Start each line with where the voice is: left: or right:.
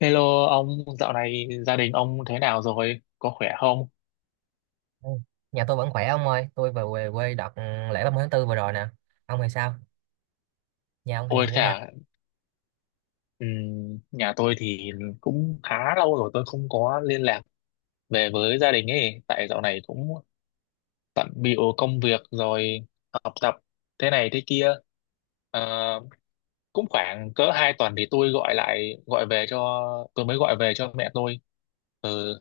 left: Hello ông, dạo này gia đình ông thế nào rồi? Có khỏe không?
right: Ừ. Nhà tôi vẫn khỏe ông ơi, tôi vừa về quê đợt lễ ba mươi tháng 4 vừa rồi nè. Ông thì sao? Nhà ông thì
left: Ôi
right: như thế
left: thế
right: nào?
left: à, nhà tôi thì cũng khá lâu rồi tôi không có liên lạc về với gia đình ấy. Tại dạo này cũng bận bịu công việc rồi học tập thế này thế kia. Ờ, cũng khoảng cỡ 2 tuần thì tôi gọi lại, gọi về cho, tôi mới gọi về cho mẹ tôi. Ừ,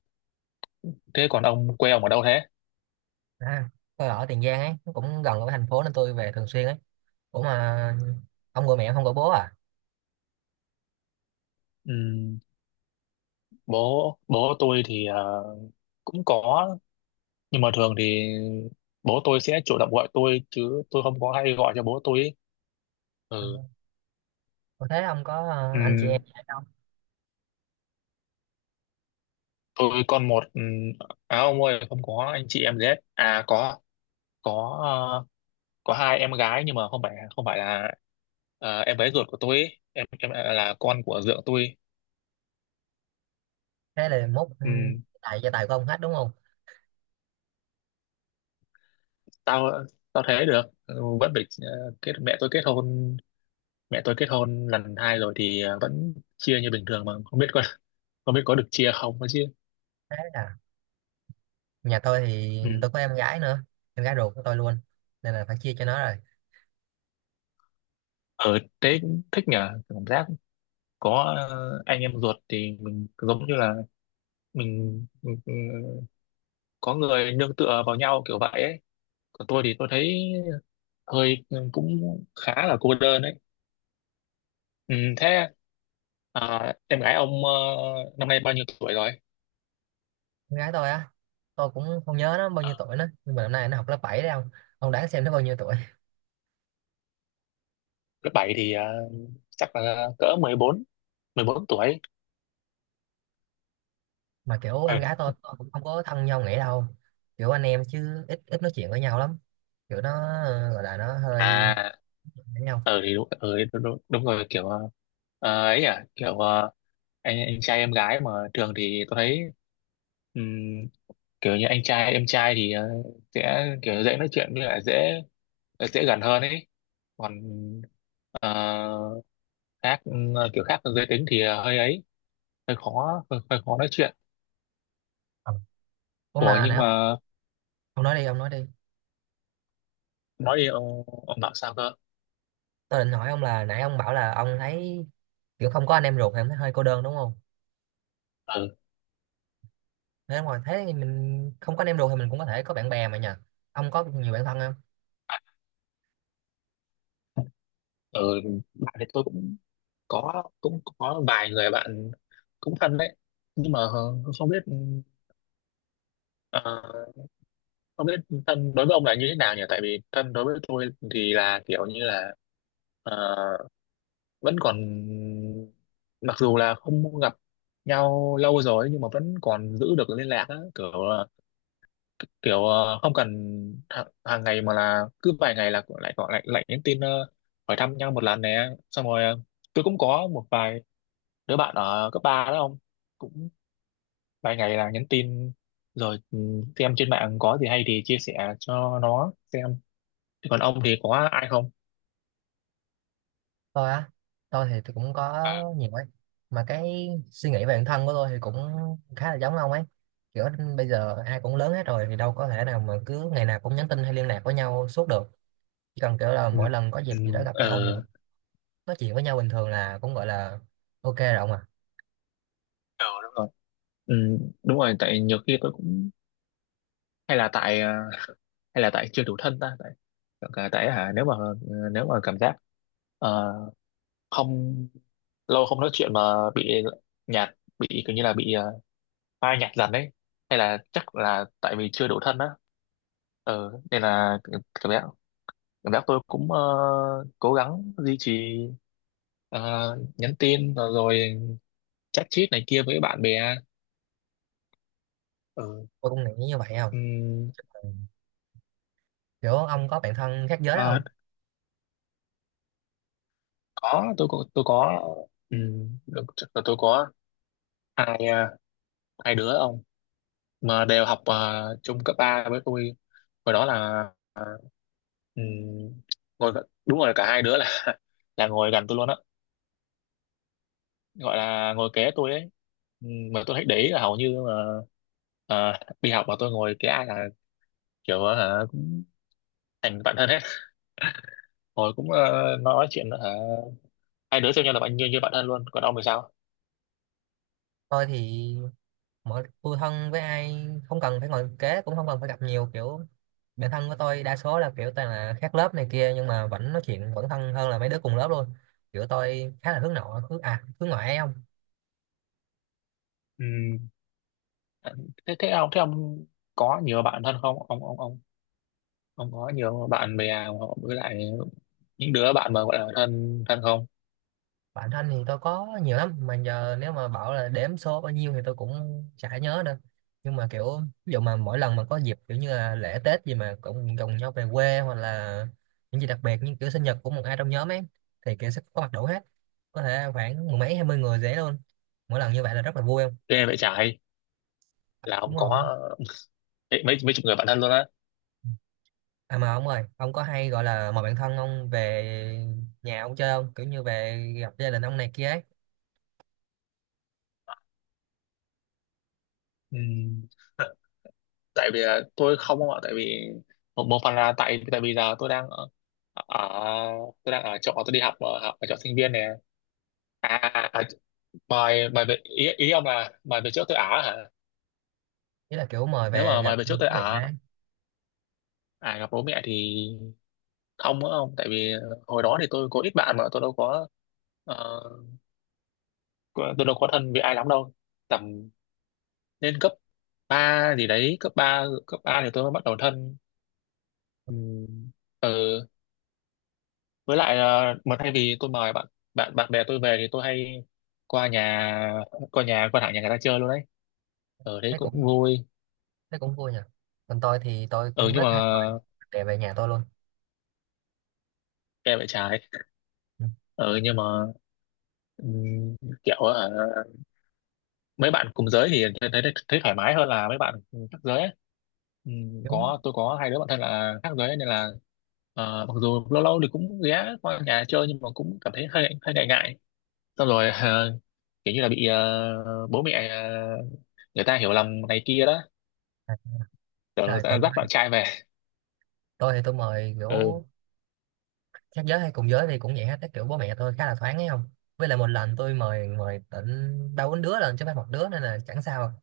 left: thế còn ông, quê ông ở đâu thế?
right: À, tôi ở Tiền Giang ấy, nó cũng gần ở thành phố nên tôi về thường xuyên ấy. Ủa mà ông gọi mẹ ông không gọi bố à?
left: Ừm, bố tôi thì cũng có, nhưng mà thường thì bố tôi sẽ chủ động gọi tôi chứ tôi không có hay gọi cho bố tôi ấy.
right: Ừ.
left: Ừ.
right: Ủa thế ông có anh chị
left: Ừm,
right: em gì hay không?
left: tôi con một, à ông ơi, không có anh chị em gì hết à? Có ờ, có hai em gái, nhưng mà không phải là em bé ruột của tôi ấy. À, là con của dượng tôi.
right: Thế là mốt
left: Ừm,
right: tại gia tài của ông hết đúng không?
left: tao Tao thế được. Ừ, vẫn phải ờ, kết mẹ tôi kết hôn lần 2 rồi thì vẫn chia như bình thường, mà không biết có không biết có được chia không ấy
right: Thế là nhà tôi thì
left: chứ.
right: tôi có em gái nữa, em gái ruột của tôi luôn. Nên là phải chia cho nó rồi.
left: Ở thế, thích nhờ, cảm giác có anh em ruột thì mình giống như là mình có người nương tựa vào nhau kiểu vậy ấy. Còn tôi thì tôi thấy hơi cũng khá là cô đơn ấy. Ừ, thế à, em gái ông năm nay bao nhiêu tuổi rồi?
right: Em gái tôi á, tôi cũng không nhớ nó bao
left: Ờ,
right: nhiêu tuổi nữa, nhưng mà năm nay nó học lớp 7 đấy ông. Ông đoán xem nó bao nhiêu tuổi?
left: lớp 7 thì chắc là cỡ 14, 14 tuổi.
right: Mà kiểu
left: Ờ.
right: em gái tôi cũng không có thân nhau nghĩa đâu, kiểu anh em chứ ít ít nói chuyện với nhau lắm, kiểu nó gọi là nó hơi
left: À,
right: với nhau.
left: thì đúng, đúng, đúng, đúng rồi kiểu, ấy à kiểu, anh trai em gái mà thường thì tôi thấy ừm, kiểu như anh trai em trai thì sẽ kiểu dễ nói chuyện, với lại dễ dễ gần hơn ấy. Còn ờ, khác, kiểu khác giới tính thì hơi ấy, hơi khó, hơi khó nói chuyện.
right: Ờ, ủa
left: Ủa
right: mà
left: nhưng mà
right: ông nói đi ông nói đi.
left: nói đi ông bảo sao cơ?
right: Tôi định hỏi ông là nãy ông bảo là ông thấy kiểu không có anh em ruột thì em thấy hơi cô đơn đúng không,
left: Ừ.
right: thế ngoài thế thì mình không có anh em ruột thì mình cũng có thể có bạn bè mà nhờ, ông có nhiều bạn thân không?
left: Ừ. Bạn thì tôi cũng có vài người bạn cũng thân đấy, nhưng mà không biết. Ờ, Không biết thân đối với ông là như thế nào nhỉ? Tại vì thân đối với tôi thì là kiểu như là ờ, vẫn còn, mặc dù là không gặp nhau lâu rồi nhưng mà vẫn còn giữ được liên lạc á, kiểu không cần hàng ngày, mà là cứ vài ngày là lại gọi, lại lại nhắn tin, hỏi thăm nhau một lần nè. Xong rồi tôi cũng có một vài đứa bạn ở cấp 3 đó không? Cũng vài ngày là nhắn tin rồi, xem trên mạng có gì hay thì chia sẻ cho nó xem. Thế còn ông thì có ai không?
right: Tôi á, tôi thì tôi cũng có
left: Ờ,
right: nhiều ấy, mà cái suy nghĩ về bản thân của tôi thì cũng khá là giống ông ấy. Kiểu bây giờ ai cũng lớn hết rồi thì đâu có thể nào mà cứ ngày nào cũng nhắn tin hay liên lạc với nhau suốt được, chỉ cần kiểu là
left: ừ,
right: mỗi lần có
left: ừ,
right: dịp gì đó gặp nhau thì
left: ờ,
right: nói chuyện với nhau bình thường là cũng gọi là ok rồi ông à.
left: ờ, đúng rồi. ừ, Đúng rồi, tại nhiều khi tôi cũng hay là tại, à, hay là tại chưa đủ thân ta, tại, tại tại, hả nếu mà, nếu mà cảm giác ờ, không lâu không nói chuyện mà bị nhạt, bị kiểu như là bị, phai nhạt dần đấy, hay là chắc là tại vì chưa đủ thân á. Nên là cảm giác, tôi cũng cố gắng duy trì, ờ, nhắn tin rồi chat chít này kia với bạn bè. Ừ.
right: Tôi cũng nghĩ như vậy không.
left: ừm,
right: Ừ. Kiểu ông có bạn thân khác giới
left: À,
right: không?
left: có tôi có tôi có, được, chắc là tôi có hai, hai đứa ông, mà đều học chung cấp 3 với tôi. Hồi đó là, ừm, đúng rồi, cả hai đứa là là ngồi gần tôi luôn á, gọi là ngồi kế tôi ấy. Mà tôi thấy để ý là hầu như mà ờ, đi học mà tôi ngồi kế ai là kiểu hả cũng thành bạn thân hết. Hồi cũng nói chuyện, hả hai đứa xem nhau là bạn, như như bạn thân luôn. Còn ông thì sao?
right: Tôi thì mọi tôi thân với ai không cần phải ngồi kế cũng không cần phải gặp nhiều, kiểu bạn thân của tôi đa số là kiểu toàn là khác lớp này kia nhưng mà vẫn nói chuyện vẫn thân hơn là mấy đứa cùng lớp luôn. Kiểu tôi khá là hướng nội hướng ngoại ấy không.
left: Ừ. thế thế ông có nhiều bạn thân không ông? Ông có nhiều bạn bè, hoặc với lại những đứa bạn mà gọi là thân thân không?
right: Bạn thân thì tôi có nhiều lắm mà giờ nếu mà bảo là đếm số bao nhiêu thì tôi cũng chả nhớ nữa, nhưng mà kiểu ví dụ mà mỗi lần mà có dịp kiểu như là lễ Tết gì mà cũng cùng nhau về quê hoặc là những gì đặc biệt như kiểu sinh nhật của một ai trong nhóm ấy thì kiểu sẽ có mặt đủ hết, có thể khoảng mười mấy 20 người dễ luôn. Mỗi lần như vậy là rất là vui không,
left: Ghê vậy trái, là ông
right: đúng rồi.
left: có mấy mấy mấy chục người bạn thân luôn á.
right: À mà ông ơi, ông có hay gọi là mời bạn thân ông về nhà ông chơi không? Kiểu như về gặp gia đình ông này kia ấy.
left: Ừ. Tại vì là tôi không ông ạ, tại vì một phần là tại tại vì giờ ở tôi đang ở chỗ tôi đi học ở chỗ sinh viên nè. À, à, mày mày về, ý ông là mày về chỗ Tây Á hả?
right: Ý là kiểu mời
left: Nếu
right: về
left: mà mày
right: gặp
left: về
right: bố
left: chỗ Tây
right: mẹ
left: Á,
right: ấy.
left: à gặp bố mẹ thì ông, á ông tại vì hồi đó thì tôi có ít bạn mà tôi đâu có ờ, có- tôi đâu có thân với ai lắm đâu. Tầm lên cấp 3 gì đấy, cấp 3 thì tôi mới bắt đầu thân. Ừ. Ừ. Với lại mà thay vì tôi mời bạn bạn bạn bè tôi về thì tôi hay qua nhà qua thẳng nhà người ta chơi luôn đấy. Ở đấy
right: Thấy
left: cũng
right: cũng
left: vui.
right: thấy cũng vui nhỉ. Còn tôi thì tôi
left: Ừ,
right: cũng
left: nhưng
right: rất
left: mà
right: hay gọi để về nhà tôi luôn.
left: em lại trái,
right: Ừ,
left: ừ nhưng mà Ừm, kiểu mấy bạn cùng giới thì thấy, thấy thoải mái hơn là mấy bạn khác giới ấy.
right: kiểu
left: Tôi có hai đứa bạn thân là khác giới, nên là mặc dù lâu lâu thì cũng ghé qua nhà chơi nhưng mà cũng cảm thấy hơi hơi ngại ngại. Xong rồi kiểu như là bị bố mẹ, người ta hiểu lầm này kia đó,
right: à,
left: tưởng người
right: rồi
left: ta
right: còn tôi,
left: dắt bạn trai về.
right: tôi thì tôi mời
left: Ừ
right: kiểu khác giới hay cùng giới thì cũng vậy hết. Cái kiểu bố mẹ tôi khá là thoáng ấy không? Với lại một lần tôi mời mời tận ba bốn đứa lần chứ phải một đứa nên là chẳng sao.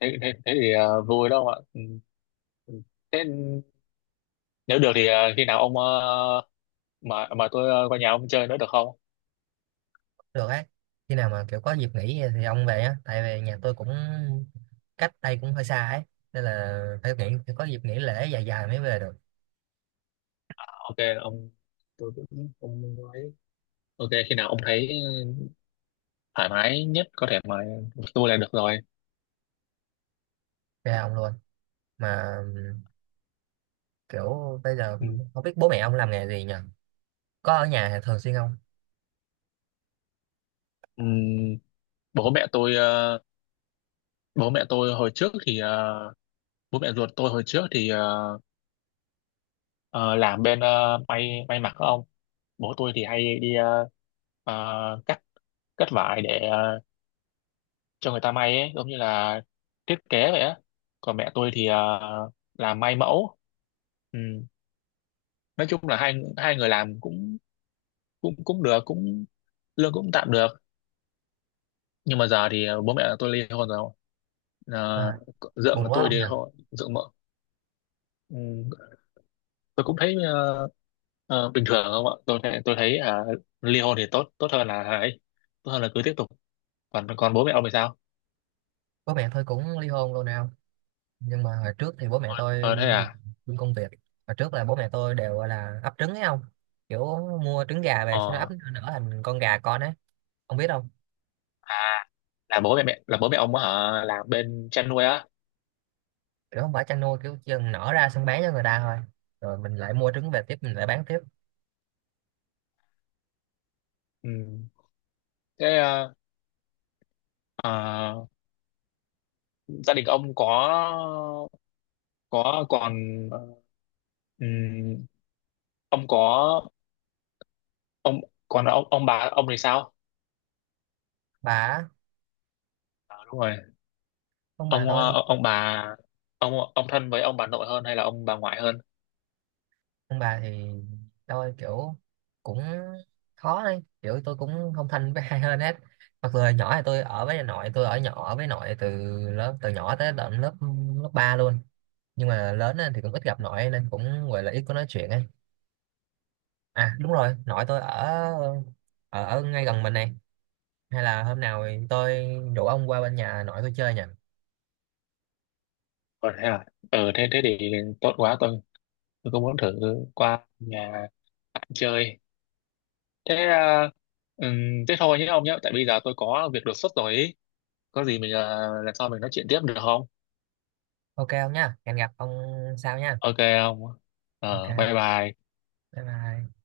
left: thế, thế thì vui đâu ạ. Ừ. Ừ. Thế nếu được thì khi nào ông, mà tôi qua nhà ông chơi nữa được không?
right: Được ấy, khi nào mà kiểu có dịp nghỉ thì ông về á tại vì nhà tôi cũng cách đây cũng hơi xa ấy, nên là phải nghỉ phải có dịp nghỉ lễ dài dài mới về được.
left: OK ông, tôi cũng, ông nói OK khi nào ông thấy thoải mái nhất có thể mà, tôi là được rồi.
right: Về ông luôn mà kiểu bây giờ
left: Ừ.
right: không biết bố mẹ ông làm nghề gì nhỉ, có ở nhà thường xuyên không?
left: Ừm, bố mẹ tôi ờ, Bố mẹ tôi hồi trước thì bố mẹ ruột tôi hồi trước thì ờ, làm bên, may mặc không? Bố tôi thì hay đi cắt cắt vải để cho người ta may ấy, giống như là thiết kế vậy á. Còn mẹ tôi thì làm may mẫu. Ừ. Nói chung là hai hai người làm cũng, cũng cũng được, cũng lương cũng tạm được. Nhưng mà giờ thì bố mẹ tôi ly hôn rồi. À,
right: À,
left: dượng
right: buồn quá
left: tôi
right: ông
left: thì
right: nhỉ.
left: họ dượng mợ. ừm, tôi cũng thấy bình thường không ạ. Tôi thấy, à, ly hôn thì tốt tốt hơn là ấy, tốt hơn là cứ tiếp tục. Còn Còn bố mẹ ông thì sao?
right: Bố mẹ tôi cũng ly hôn luôn nào, nhưng mà hồi trước thì bố mẹ tôi
left: Ờ thế à?
right: làm công việc, hồi trước là bố mẹ tôi đều gọi là ấp trứng ấy không, kiểu mua trứng gà về sau đó
left: ờ
right: ấp nở thành con gà con ấy ông biết không.
left: à là bố mẹ mẹ là bố mẹ ông ở làm bên chăn nuôi á?
right: Kiểu không phải chăn nuôi, kiểu chừng nở ra xong bán cho người ta thôi rồi mình lại mua trứng về tiếp, mình lại bán tiếp.
left: Ừ. Thế ờ, gia đình ông có, có còn ờ, ừm, ông có ông còn ông bà ông thì sao?
right: Bà á,
left: Ờ, đúng rồi.
right: ông bà
left: ông
right: tôi,
left: ờ, ông bà ông thân với ông bà nội hơn hay là ông bà ngoại hơn?
right: ông bà thì tôi kiểu cũng khó đấy, kiểu tôi cũng không thân với ai hơn hết. Mặc dù hồi nhỏ thì tôi ở với nội tôi, ở nhỏ ở với nội từ lớp từ nhỏ tới tận lớp lớp 3 luôn, nhưng mà lớn lên thì cũng ít gặp nội nên cũng gọi là ít có nói chuyện ấy. À đúng rồi, nội tôi ở ở, ở ngay gần mình này, hay là hôm nào thì tôi rủ ông qua bên nhà nội tôi chơi nhỉ.
left: Còn thế à. Ừ, thế thế thì tốt quá, tôi cũng muốn thử qua nhà bạn chơi. thế ờ, Thế thôi nhé ông nhé, tại bây giờ tôi có việc đột xuất rồi ý. Có gì mình, lần sau mình nói chuyện tiếp được không?
right: Ok không nhá, hẹn gặp ông sau nhá.
left: OK không,
right: Ok
left: bye bye.
right: bye bye.